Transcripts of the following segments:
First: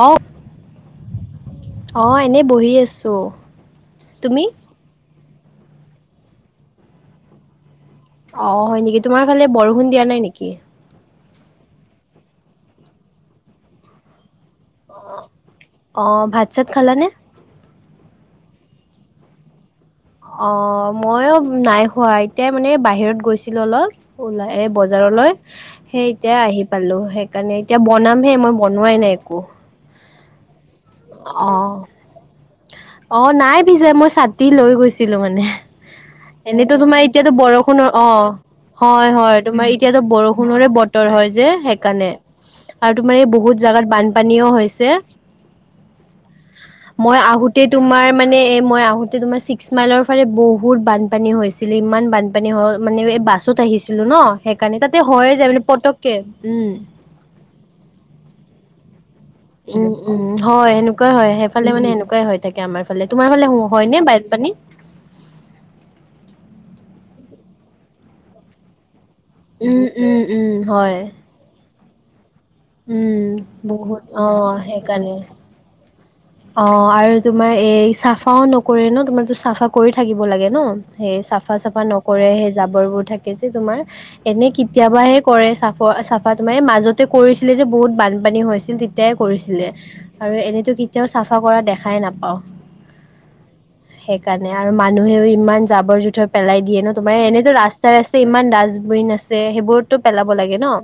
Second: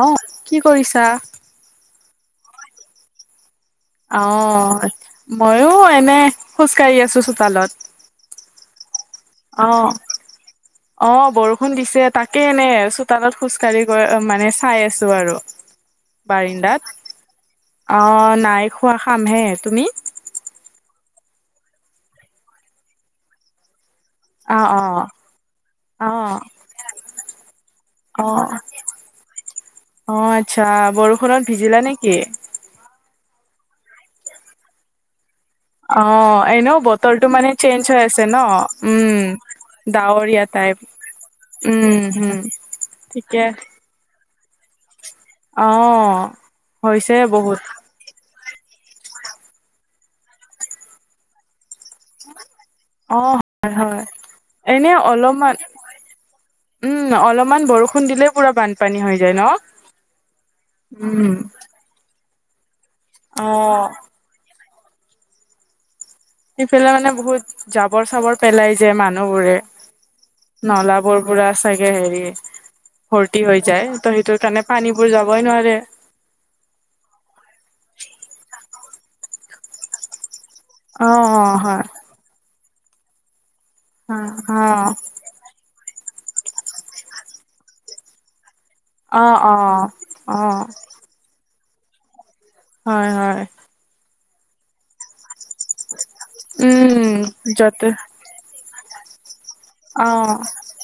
অ, কি কৰিছা? অ এনেই বহি আছো। অ, তুমি? মইো এনে খোজকাঢ়ি আছো চোতালত। অ হয় নেকি, তোমাৰ ফালে অ বৰষুণ দিয়া নাই নেকি? অ বৰষুণ দিছে তাকে এনে চোতালত খোজ কাঢ়ি গৈ মানেজ চাই আছো আৰু অ', ভাত চাত বাৰিন্দাত। খালানে? অ নাই খোৱা খামহে। তুমি? অ মইও নাই খোৱা এতিয়া মানে বাহিৰত গৈছিলো অলপ। ওলাই অ এ অ বজাৰলৈ সেই অ এতিয়াই আহি পালো সেইকাৰণে এতিয়া বনাম অ হে মই বনোৱাই নাই একো। অ আত্চ্ছা বৰষুণত অ', ভিজিলা নেকি? অ নাই ভিজা মই ছাতি লৈ গৈছিলো মানে। অ এনেতো এনেও তোমাৰ বতৰটো এতিয়াতো মানে চেঞ্জ বৰষুণৰ হৈ অ আছে ন হয় উম হয় তোমাৰ এতিয়াতো ডাৱৰীয়া বৰষুণৰে টাইপ বত- তৰ হয় যে উম সেইকাৰণে হম আৰু তোমাৰ এই ঠিকে বহুত জেগাত বান- পানীও হৈছে, অ হৈছে মই আহোঁত বহুত তোমাৰ মানে এ মই আহোতে তোমাৰ ছিক্স মাইলৰ ফালে বহুত বানপানী হৈ হৈছ- ছিলি ইমান বানপানী হ মানে অ এই বাছত হয় হয় আহিছিলো ন সেইকাৰণে এনে তাতে হয়য়ে যায় অলপমান মানে পতককে, উম। অলপমান বৰষুণ দিলে পুৰা বানপানী হৈ যায় ন। উম উম হয় এনেকুৱাই হয় উম সেইফালে মানে এনেকুৱাই হয় থাকে আমাৰ। ফালে তোমাৰ ফালে অ হ হয় নে বান পানী? সেইফালে মানে বহুত জাবৰ চাবৰ পেলাই যে মানুহ বোৰে, উম উম উম হয় নলাবোৰ পোৰা চাগে হেৰি উম ভৰ্তি হৈ যায় বহুত ত অ সেইটোৰ কাৰণে পানীবোৰ সেইকাৰণে যাবই নোৱাৰে। অ আৰু তোমাৰ এই চাফাও নকৰে ন তোমাৰতো চাফা কৰি থাকিব লাগে। ন অ সেই অ চাফা চাফা হয় নকৰে সেই জাবৰবোৰ থাকে যে তোমাৰ এনে কেতিয়াবাহে কৰে চাফৰ চাফা তোমাৰ য়ে মাজতে কৰিছিলে যে বহুত বানপানী হৈছিল তিত- তে অ অ কৰিছিলে অ অ আৰু এনেইতো কেতিয়াও চাফা কৰা দেখাই নাপাওঁ। হয় হয়। সেইকাৰণে আৰু মানুহেও ইমান জাবৰ জোথৰ পেলাই দিয়ে ন উম তোমাৰ এনেতো যতে ৰাস্তাই ৰাস্তা তে ইমান ডাষ্টবিন আছে সেইবোৰতো অ পেলাব লাগে ন,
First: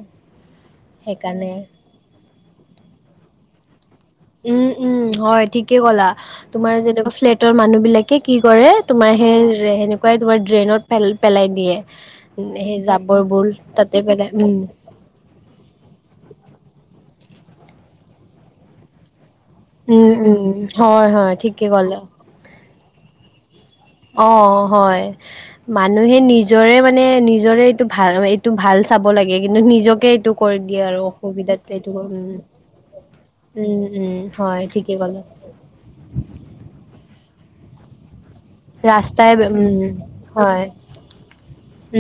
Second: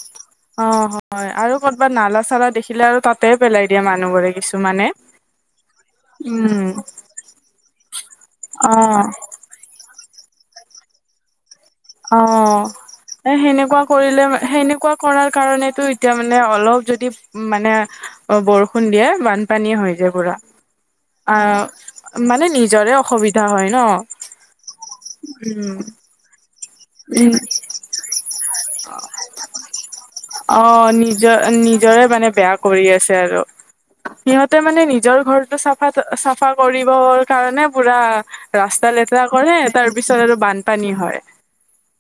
সেইকাৰণে। বা নালা চালা দেখিলে আৰু তাতে পেলাই দিয়ে মানুহবোৰে। উম কিছুমানে উম হয় ঠিকেই ক'লা। উম তোমাৰ যেনেকুৱা ফ্লেটৰ মানুহ বিলাকে কি কৰে অ তোমাৰ সেই [unintelligible] কুৱাই তোমাৰ ড্ৰেইনত পেল পেলাই দিয়ে। অ, উম, সেই এ জাবৰবোৰ হেনেকুৱা তাতে কৰিলে পেলাই উম, হেনেকোৱা কৰাৰ কাৰণেটো এতিয়া মানে অলপ যদি মানে বৰষুণ দিয়ে বান পানী হৈ উম, যাই পুৰা, উম, হয়, হয় ঠিকে ক'লে। আহ মানে নিজৰে অসুবিধা হয় ন অ হয় উম মানুহে নিজৰে মানে উম নিজৰে এইটো ভাল এইটো ভাল চাব লাগে কিন্তু নিজকে এইটো কৰি অ দিয়ে আৰু অসুখ নিজৰ নিজৰে মানে বেয়া কৰি আছে আৰু, উম, উম, সিহঁতে হয় মানে ঠিকে নিজৰ ক'লা। ঘৰটো চাফা কৰিবৰ কাৰণে পুৰা ৰাস্তা লেতেৰা ৰাস্তাই কৰে উম, তাৰ পিছত আৰু হয় বানপানী হয়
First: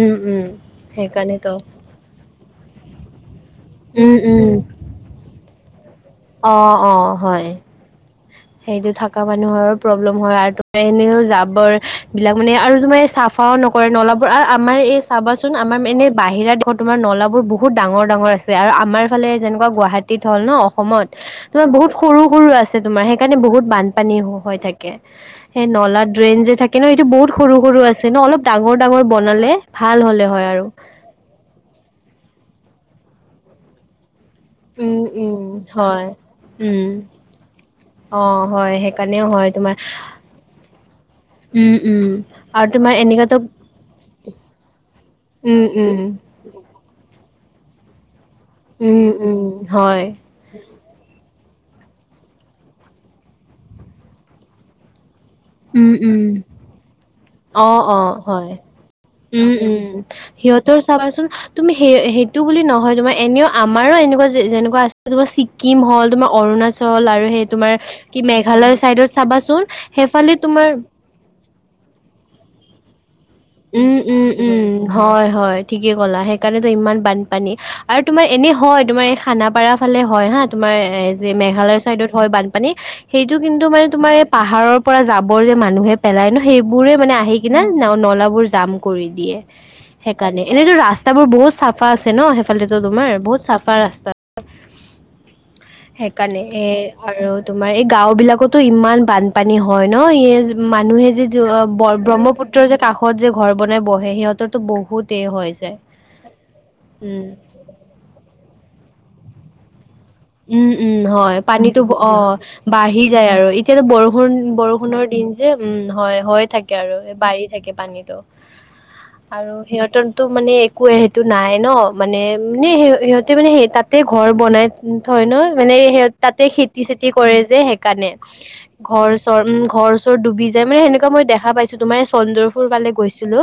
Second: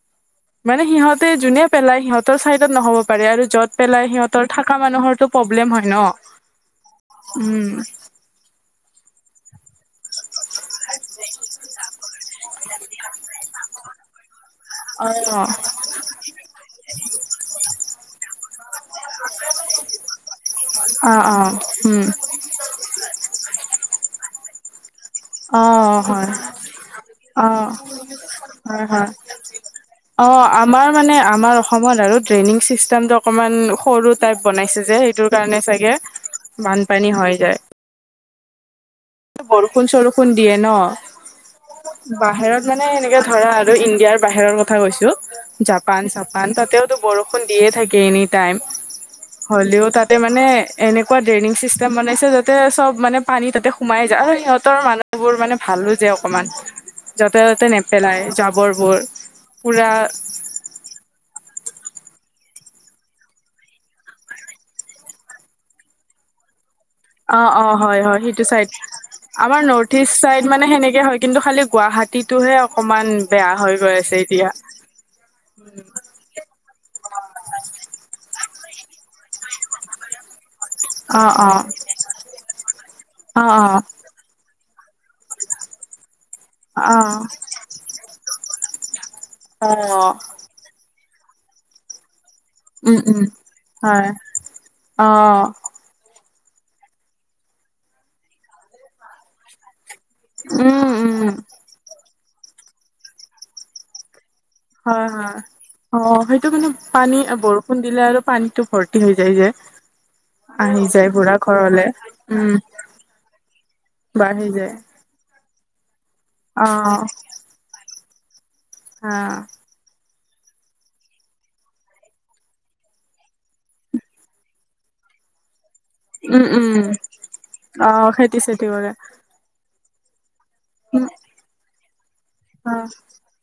উম উম। মানে সিহঁতে সেইকাৰণেতো যোনে পেলাই সিহঁতৰ চাইডত নহ'ব পাৰে আৰু যত পেলাই উম, উম। সিহঁতৰ থাকা মানুহৰটো প্ৰব্লেম হয় ন। অ অ হয়। উম সেইটো থাকা মানুহৰো প্ৰব্লেম হয় আৰু ত এনেও যাবৰ এই বিলাক মানে আৰু তোমাৰ চাফাও নকৰে নলাবোৰ আৰু আমাৰ এই অ চাবাচোন অ আমাৰ মানে বাহিৰা তোমাৰ নলাবোৰ বহুত ডাঙৰ ডাঙৰ আছে আৰু আমাৰ ফালে যেনেকুৱা গুৱাহাটীত হ'ল ন অসমত অ তোমাৰ বহুত উম সৰু সৰু আছে তোমাৰ সেইকাৰণে বহুত বানপানী হৈ থাকে অ এ নলাত হয় ড্ৰেইন যে থাকে ন এইটো বহুত অ সৰু সৰু আছে ন অলপ ডাঙৰ হয় হয় ডাঙৰ বনালে ভাল অ হলে হয় আৰু আমাৰ মানে আমাৰ অসমত আৰু ড্ৰেইনিং চিষ্টেমটো অকমান সৰু টাইপ বনাইছে যে উম, সেইটোৰ উম, কাৰণে চাগে হয়। উম, বানপানী হৈ যায় অ হয় সেইকাৰণেও হয় তোমাৰ বৰষুণ চৰষুণ দিয়ে ন। উম, উম। বাহিৰত আৰু মানে তোমাৰ এনেকে এনেকুৱাতো ধৰা আৰু ইণ্ডিয়াৰ বাহিৰৰ কথা কৈছো উম, উম, জাপান তাতেওতো বৰষুণ দিয়ে থাকে এনি টাইম, উম, উম, হ'লেও হয়। তাতে মানে এনেকুৱা ড্ৰেইনিং চিষ্টেম বনাইছে যাতে চব মানে পানী তাতে সোমাই যায় আৰু সিহঁতৰ মানুহ ভালো উম, যে উম। অকণমান অ অ হয়, উম পুৰা উম সিহঁতৰ চাবাচোন তুমি সেই সেইটো বুলি নহয় তোমাৰ এনেও আমাৰো এনেকুৱা যেনেকুৱা আছে তোমাৰ ছিক্কিম হ'ল তোমাৰ অৰুণাচল। আৰু অ সেই অ তোমাৰ হয় কি হয় সেইটো চাইদ মেঘালয় চাইডত চাবাচোন আমাৰ নৰ্থ ইষ্ট সেইফালে চাইড মানে তোমাৰ সেনেকে হয় কিন্তু খালি গুৱাহাটী টোহে অকমান বেয়া হৈ উম, গৈ আছে উম, এতিয়া। উম, হয় হয় ঠিকে ক'লা সেইকাৰণেটো ইমান বানপানী আৰু তোমাৰ এনে হয় তোমাৰ এই খানাপাৰা ভালে হয় হা তোমাৰ এ অ যে অ মেঘালয়ৰ চাইডত হয় বানপানী সেইটো অ কিন্তু মানে তোমাৰ- পাহাৰৰ পৰা যাবৰ যে মানুহে পেলাই ন সেইবোৰে অ মানে আহি কিনে নলাবোৰ জাম কৰি দিয়ে, অ সেইকাৰণে এনেইতো ৰাস্তা বোৰ বহুত চাফা আছে ন সেই ফালে উম তোমাৰ উম বহুত চাফা হয় অ ৰাস্তাৰ। সেইকাৰণে এ আৰু তোমাৰ এই গাওঁ বিলাকতো ইমান বান পানী হয় ন স উম মানুহে যে উম ব্ৰহ্মপুত্ৰৰ যে কাষত- যে ঘৰ বনাই বহে সিহঁতৰ হয় হয়, অ সেইটো কিন্তু পানী উম বৰষুণ দিলে আৰু পানীটো ভৰ্তি হৈ যায় যে। উম আহি উম যায় পুৰা হয় পানীতো ঘৰলে অ উম বাঢ়ি যায় আৰু এতিয়াতো বৰষুণ বাঢ়ি যায় বৰষুণৰ দিন যে উম হয় হয় অ থাকে আৰু বাঢ়ি থাকে পানীতো, হা আৰু সিহঁতৰতো মানে একোৱে সেইটো নাই ন মানে স সিহঁতে মানে সেই তাতে ঘৰ বনাই থয় ন মানে সিহতে তাতে উম উম খেতি- চেতি কৰে যে অ', সেইকাৰণে, খেতি চেতি কৰে ঘৰ- চ উম ঘৰ চৰ ডুবি যায় মানে উম, সেনেকুৱা মই দেখা পাইছো তোমাৰ চন্দ্ৰ পুৰ অ', ফালে গৈছিলো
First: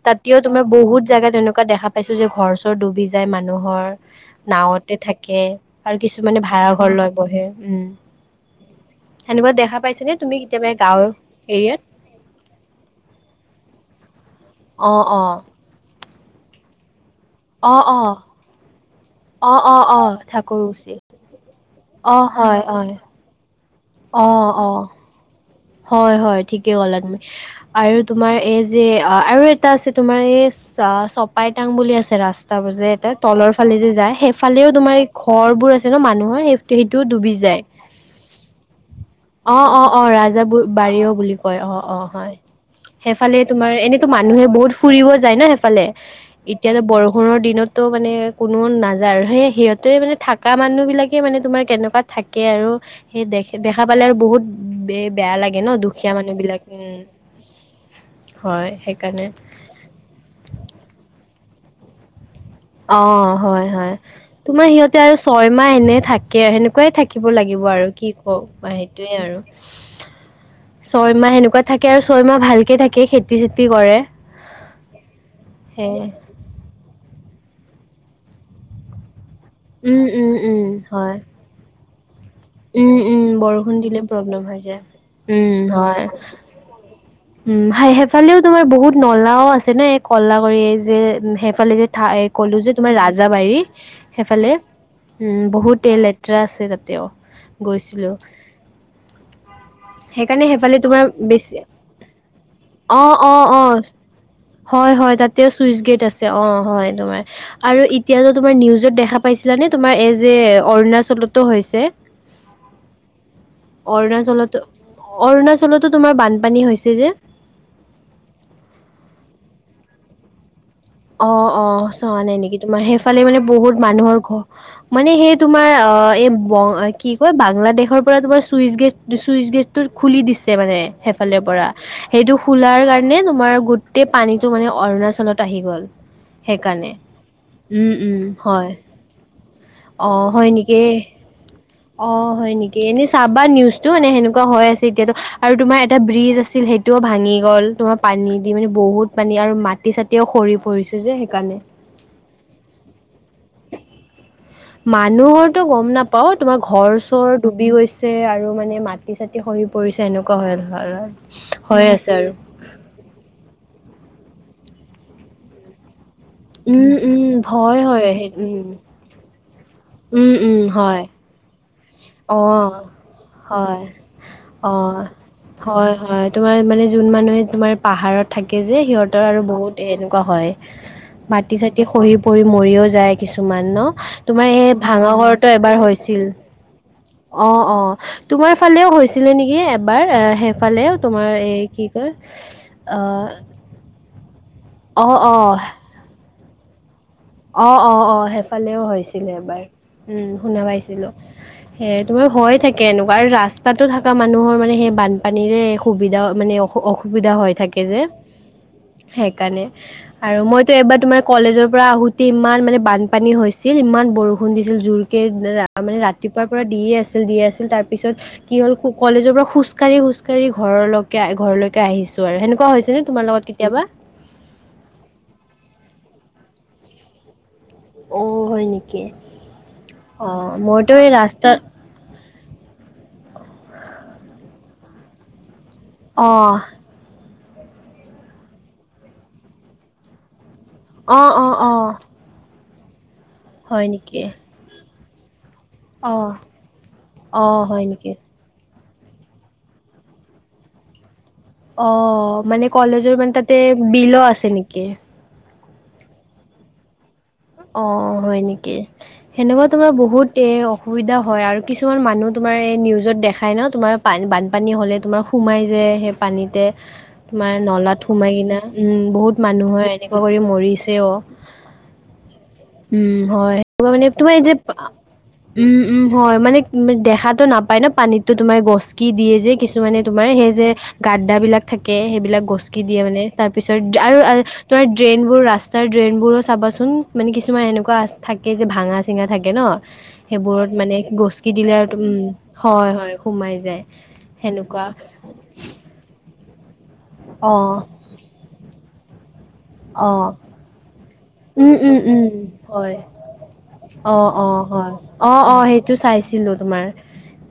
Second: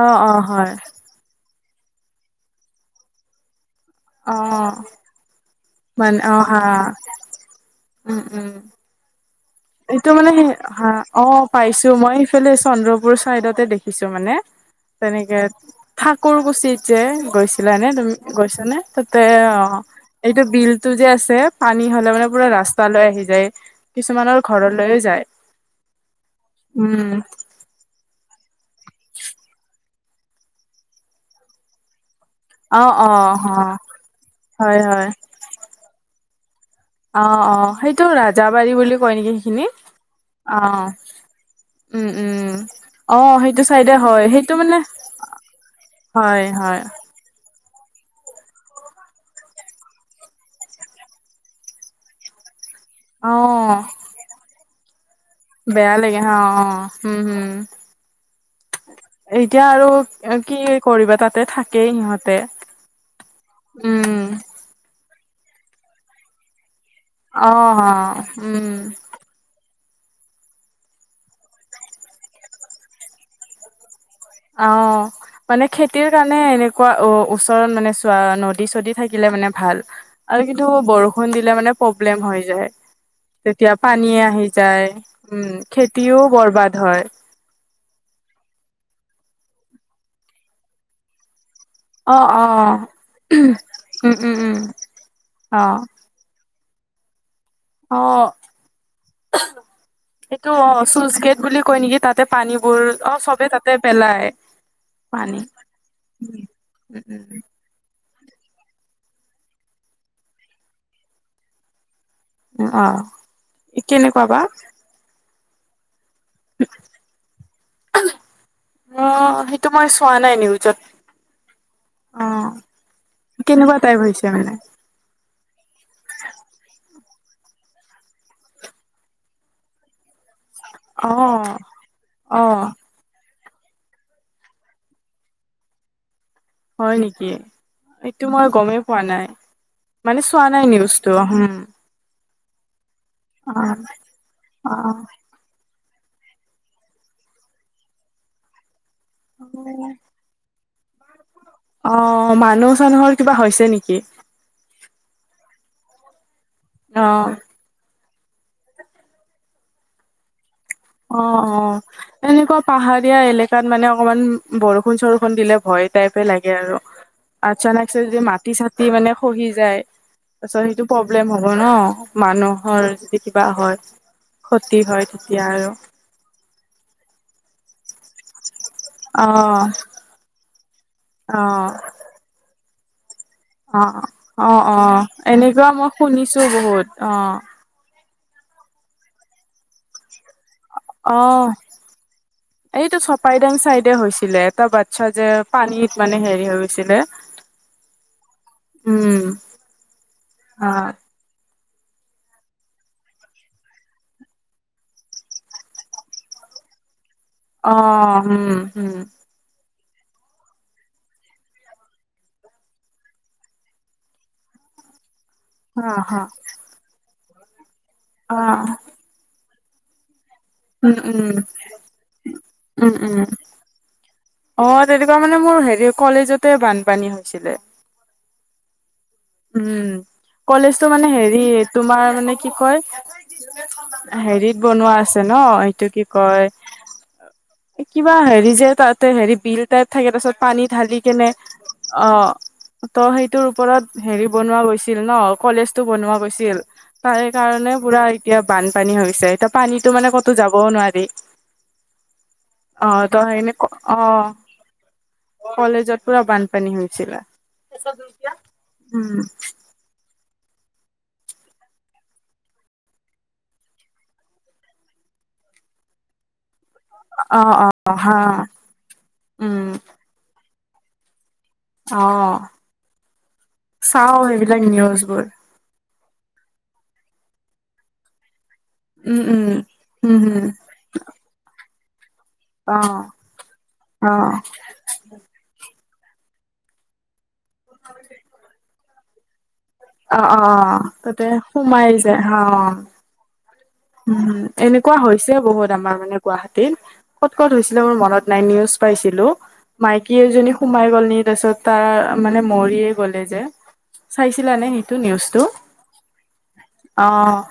অ', তাতেও অ', তোমাৰ হয় বহুত জেগাত এনেকুৱা দেখা পাইছো যে ঘৰ-চৰ ডুবি যায় মানুহৰ অ', নাৱতে থাকে আৰু মানে কিছুমানে অ', হা ভাড়া ঘৰ লৈ বহে উম সেনেকুৱা দেখা এইটো পাইছেনে মানে তুমি সেই কেতিয়াবা গাঁৱৰ অ এৰিয়াত পাইছো মই সেইফালে চন্দ্ৰপুৰ চাইদতে দেখিছো মানে অ অ তেনেকে থাক থাকুৰকুছি যে, অ গৈছিলানে অ। তুমি গৈছানে? তাতে অ এইটো বিলটো যে আছে পানী হলে অ মানে পুৰা হয় হয় ৰাস্তালৈ আহি যায় অ কিছুমানৰ অ। ঘৰলৈও যায় হয় হয় ঠিকে কলা উম, তুমি আৰু তোমাৰ এই যে আৰু এটা আছে তোমাৰ এই চ চপাইতাং বুলি আছে ৰাস্তা পাব যে অ', এটা অ', তলৰ ফালে অ', যে যায় সেইফালেও হয়, তোমাৰ এই হয় ঘৰবোৰ আছে ন মানুহৰ সেই সেইটো ডুবি অ', যায় অ', সেইটো ৰাজাবাৰী বুলি কয় নেকি অ সেইখিনি অ অ ৰাজ অ', বাৰিও বুলি কয় অ অ উম হয় উম অ সেইফালে সেইটো তোমাৰ চাইডে এনেটো হয় মানুহে সেইটো বহুত মানে ফুৰিব যায় ন সে সেইফালে হয় হয় এতিয়াযে বৰষুণৰ দিনততো মানে কোনো নাযায় আৰু সেই সিহঁতে মানে থকা মানুহ বিলাকে মানে তোমাৰ কেনেকুৱা থাকে আৰু সেই অ দেখ দেখা পালে আৰু বহুত বে বেয়া লাগে লাগে ন বেয়া দুখীয়া হা অ মানুহবিলাকে উম হম হয় সেইকাৰণে এতিয়া আৰু কি কৰিবা তাতে থাকেই সিহঁতে অ হয় হয় উম তোমাৰ সিহঁতে আৰু ছয়মাহ এনে থাকে সেনেকুৱাই থাক কিব অ লাগিব অ আৰু কি কওক বা উম সেইটোৱেই আৰু ছয় মাহ সেনেকুৱা থাকে আৰু ছয় মাহ ভালকে থাকে খেতি-চেতি কৰে অ মানে সেয়ে খেতিৰ কাৰ নে এনেকুৱা অ ওচৰত মানে চোৱা নদী-চদী থাকিলে মানে ভাল উম উম আৰু উম কিন্তু হয় বৰষুণ দিলে মানে প্ৰব্লেম হৈ যায় উম উম তেতিয়া বৰষুণ দিলে পানীয়ে প্ৰব্লেম আহি হৈ যায় উম খেতিও বৰবাদ হয় উম, সে সেইফালেও তোমাৰ বহুত নলাও আছে ন এ কলা কৰি যে সেইফালে যে ঠা অ এ অ কলোঁ যে তোমাৰ ৰাজাবাৰী উম উম সেইফালে উম উম বহুত তে তট্ৰা আছে তাতেও গৈছিলোঁ। অ অ [unintelligible] এইটো অ' চুচ গেট বেছি বুলি কয় নেকি তাতে পানীবোৰ অ' চবে তাতে পেলায় হয় হয় তাতেও চুইচ গেট আছে অ হয় উম তোমাৰ উম আৰু এতিয়া যে তোমাৰ নিউজত দেখা পাইছিলানে তোমাৰ এই যে অৰুণাচলতো হৈছে অ' কেনেকুৱা বা? অৰুণাচলতো অৰুণাচলতো তোমাৰ বানপানী হৈছে যে অ' সেইটো মই চোৱা নাই নিউজত অ অ চোৱা অ নাই নেকি, তোমাৰ সেইফালে মানে কেনেকুৱা বহুত টাইপ মানুহৰ হৈছে ঘৰ মানে মানে সেই তোমাৰ অ এই ব কি কয় বাংলাদেশৰ পৰা তোমাৰ চুইচ গেট চুইচ গেট টো খুলি দিছে মানে অ সেইফালৰ পৰা সেইটো অ খুলাৰ কাৰণে তোমাৰ গো টেই পানীটো মানে অৰুণাচলত আহি গ'ল সেইকাৰণে হয় নেকি উম উম এইটো মই হয় গমেই পোৱা নাই অ মানে চোৱা হয় নাই নেকি নিউজটো হম অ হয় নেকি, এনেই চাবা অ নিউজটো এনে সেনেকুৱা হৈ অ আছে এতিয়াতো আৰু তোমাৰ এটা ব্ৰিজ আছিল সেইটোও ভাঙি গ'ল, তোমাৰ পানী দি মানে বহুত পানী আৰু মাটি-চাটি ওঁ সৰি পৰিছে যে সেইকাৰণে অ' মানুহ চানুহৰ কিবা হৈছে নেকি? মানুহৰটো গম নাপাও তোমাৰ ঘৰ অ চৰ ডুবি গৈছে আৰু মানে মাটি চাটি সৰি পৰিছে এনেকুৱা অ অ হয় হৈ আছে আৰু। এনেকুৱা পাহাৰীয়া এলেকাত মানে অকমান বৰষুণ চৰষুণ দিলে ভয় টাইপে লাগে আৰু উম, উম, ভয় আচানাক চে হয় যে সেই মাটি উম, চাটি মানে খহি যায় উম, উম, তাৰপিছত সেইটো হয় প্ৰব্লেম হ'ব ন'। অ' মানুহৰ যদি কিবা হয় ক্ষতি অ' হয় তেতিয়া আৰু হয় হয়। তোমাৰ মানে যোন মানুহে তোমাৰ পাহাৰত থাকে যে সিহঁত অ সিহঁতৰ বহুতএনেকুৱা হয় অ মাটি চাটি খহি পৰি মৰিও যায়। কিছুমান অ ন' অ তোমাৰ অ এই ভঙা ঘৰটো এনেকুৱা এবাৰ মই হৈছিল। শুনিছো বহুত অ' অ', অ' তোমাৰ ফালেও হৈছিলে নেকি এবাৰ ফালে অ তোমাৰ এই কি কয় এইটো চপাইদাং চাইডে হৈছিলে এটা বাচ্ছা যে অ পানীত মানে হেৰি হৈ গৈছিলে। অ', অ', অ' সেইফালেও উম হৈছিলে এবাৰ উম শুনা অ পাইছিলো। এ তোমাৰ হয় থাকে এনেকুৱা আৰু ৰাস্তাতো থকা মানুহৰ মানে সেই বানপানীৰে সুবিধা মানে অসুবিধা হয়। অ থাকে যে উম উম সেইকাৰণে আৰু মইতো এবাৰ তোমাৰ কলেজৰ পৰা আহোঁ ইমান মানে বানপানী হৈছিল ইমান বৰষুণ দিছিল জোৰকে অ মানে হা ৰাতিপুৱা দিয়ে আছিল দিয়ে আছিল তাৰ পিছত অ কি হ'ল কলেজৰ পৰা খোজকাঢ়ি খোজকাঢ়ি উম ঘৰলৈকে উম আহ ঘৰলৈকে আহিছো আৰু সেনেকুৱা উম হৈছে নে উম তোমাৰ লগত কেতিয়াবা? অ', তেনেকুৱা মানে মোৰ হেৰি কলেজতে বানপানী হৈছিলে অ', হয় নেকি, উম অ', কলেজটো মইতো মানে এই হেৰি ৰাস্তাত তোমাৰ মানে কি কয় হেৰিত বনোৱা আছে ন' এইটো কি কয় অ' কিবা হেৰি যে তাতে হেৰি বিল টাইপ থাকে তাৰ পিছত পানী ঢালি কেনে অ' অ' অ', ত' সেইটোৰ ওপৰত হয় নেকি? বনুৱা গৈছিল ন' কলেজ টো বনুৱা অ' গৈছিল অ' তাৰেকাৰণে হয় পোৰা নেকি? এতিয়া বানপানী হৈছে এতিয়া পানীতো মানে ক'তো যাবও নোৱাৰি। অ', মানে অ কলেজৰ ত মানে সেইনে তাতে অ বিল আছে নেকি? কলেজত পুৰা বানপানী হৈছিলে। অঁ', হয় নেকি। উম',। সেনেকুৱা তোমাৰ বহুত এ অসুবিধা হয় আৰু কিছুমান মানুহ তোমাৰ এই নিউজত দেখাই ন তোমাৰ পানী বানপানী হ'লে তোমাৰ সোমাই যে সেই পানীতে অ তোমাৰ অ নলাত হা সোমাই কিনা উম বহুত উম মানুহৰ এনেকুৱা কৰি মৰিছে অ অ উম হয় মানে চাও তোমাৰ যে সেইবিলাক নিউজবোৰ উম উম হয় মানে দেখাতটো নাপায় ন পানীততো তোমাৰ গছ কি উম দিয়ে যে উম কিছুমানে উম তোমাৰ হম সেই যে গাদাবিলাক থাকে সেইবিলাক অ গছকি দিয়ে মানে তাৰপিছত অ আৰু তোমাৰ ড্ৰেইনবোৰ ৰাস্তাৰ ড্ৰেইনবোৰো চাবাচোন মানে কিছুমান এনেকুৱা থাকে যে ভাঙা চিঙা থাকে ন অ অ সেইবোৰত মানে তাতে গচকি দিলে সোমাই আৰু উম যায় অ হয় হয় সুমাই যায়। উম, সেনেকুৱা এনেকুৱা হৈছে বহুত আমাৰ মানে গুৱাহাটীত কত ক'ত অ', হৈছিলে মোৰ মনত নাই নিউজ পাইছিলো মাইকী অ', এজনী সোমাই গ'ল ন উম, উম, উম, হয়। যে অঁ চাইছিলা অঁ নে হয়, সেইটো নিউজটো অঁ অঁ' সেইটো চাইছিলো তোমাৰ অ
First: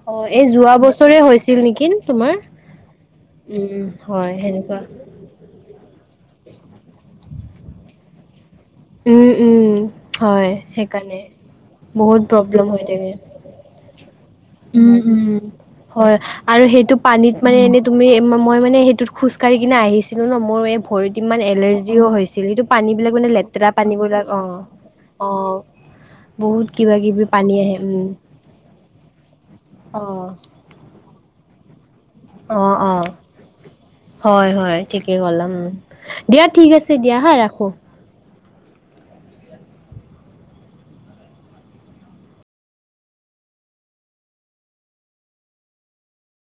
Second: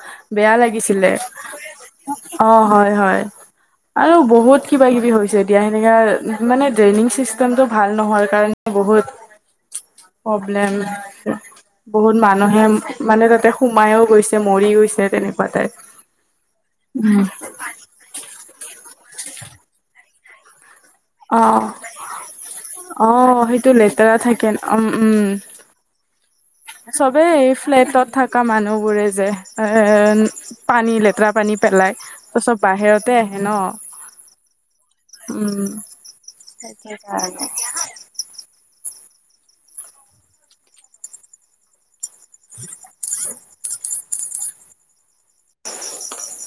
অ এই বেয়া যোৱা বছ- ছৰে হৈছিল নেকি তোমাৰ। অঁ হয় হয়, উম, আৰু হয় বহুত সেনেকুৱা। কিবা কিবি হৈছে। দিয়া সেনেকা মানে ড্ৰেইনিং চিষ্টেমটো ভাল নহয় কাৰণ, বহুত উম, উম, হয় প্ৰব্লেম। সেইকাৰণে। বহুত মানুহে প্ৰব্লেম হৈ থাকে। মানে তাতে সুমাইও গৈছে মৰি উম, গৈছে উম। তেনেকুৱা টাইপ। হয়, আৰু সেইটো পানীত মানে এনেই- তুমি মই মানে সেইটোত খোজকাঢ়ি কিনে আহিছিলো ন ময় এই ভৰিত- অ কিমান এলাৰ্জিও হৈছিল সেইটো পানী অ বিলাক মানে লেতেৰা সেইটো পানীবলাক থাকে অঁ উম উম অঁ। বহুত কিবা কিবি পানী আহে। উম' কা মানুহবোৰে যে এ অ', পানী লেতেৰা পানী পেলাই। তাছত অ', অ', বাহিৰতে আহে ন। হয় হয়, ঠিকে ক'লা উম' দিয়া ঠিক আছে দিয়া হা ৰাখো। [unintelligible] [unintelligible]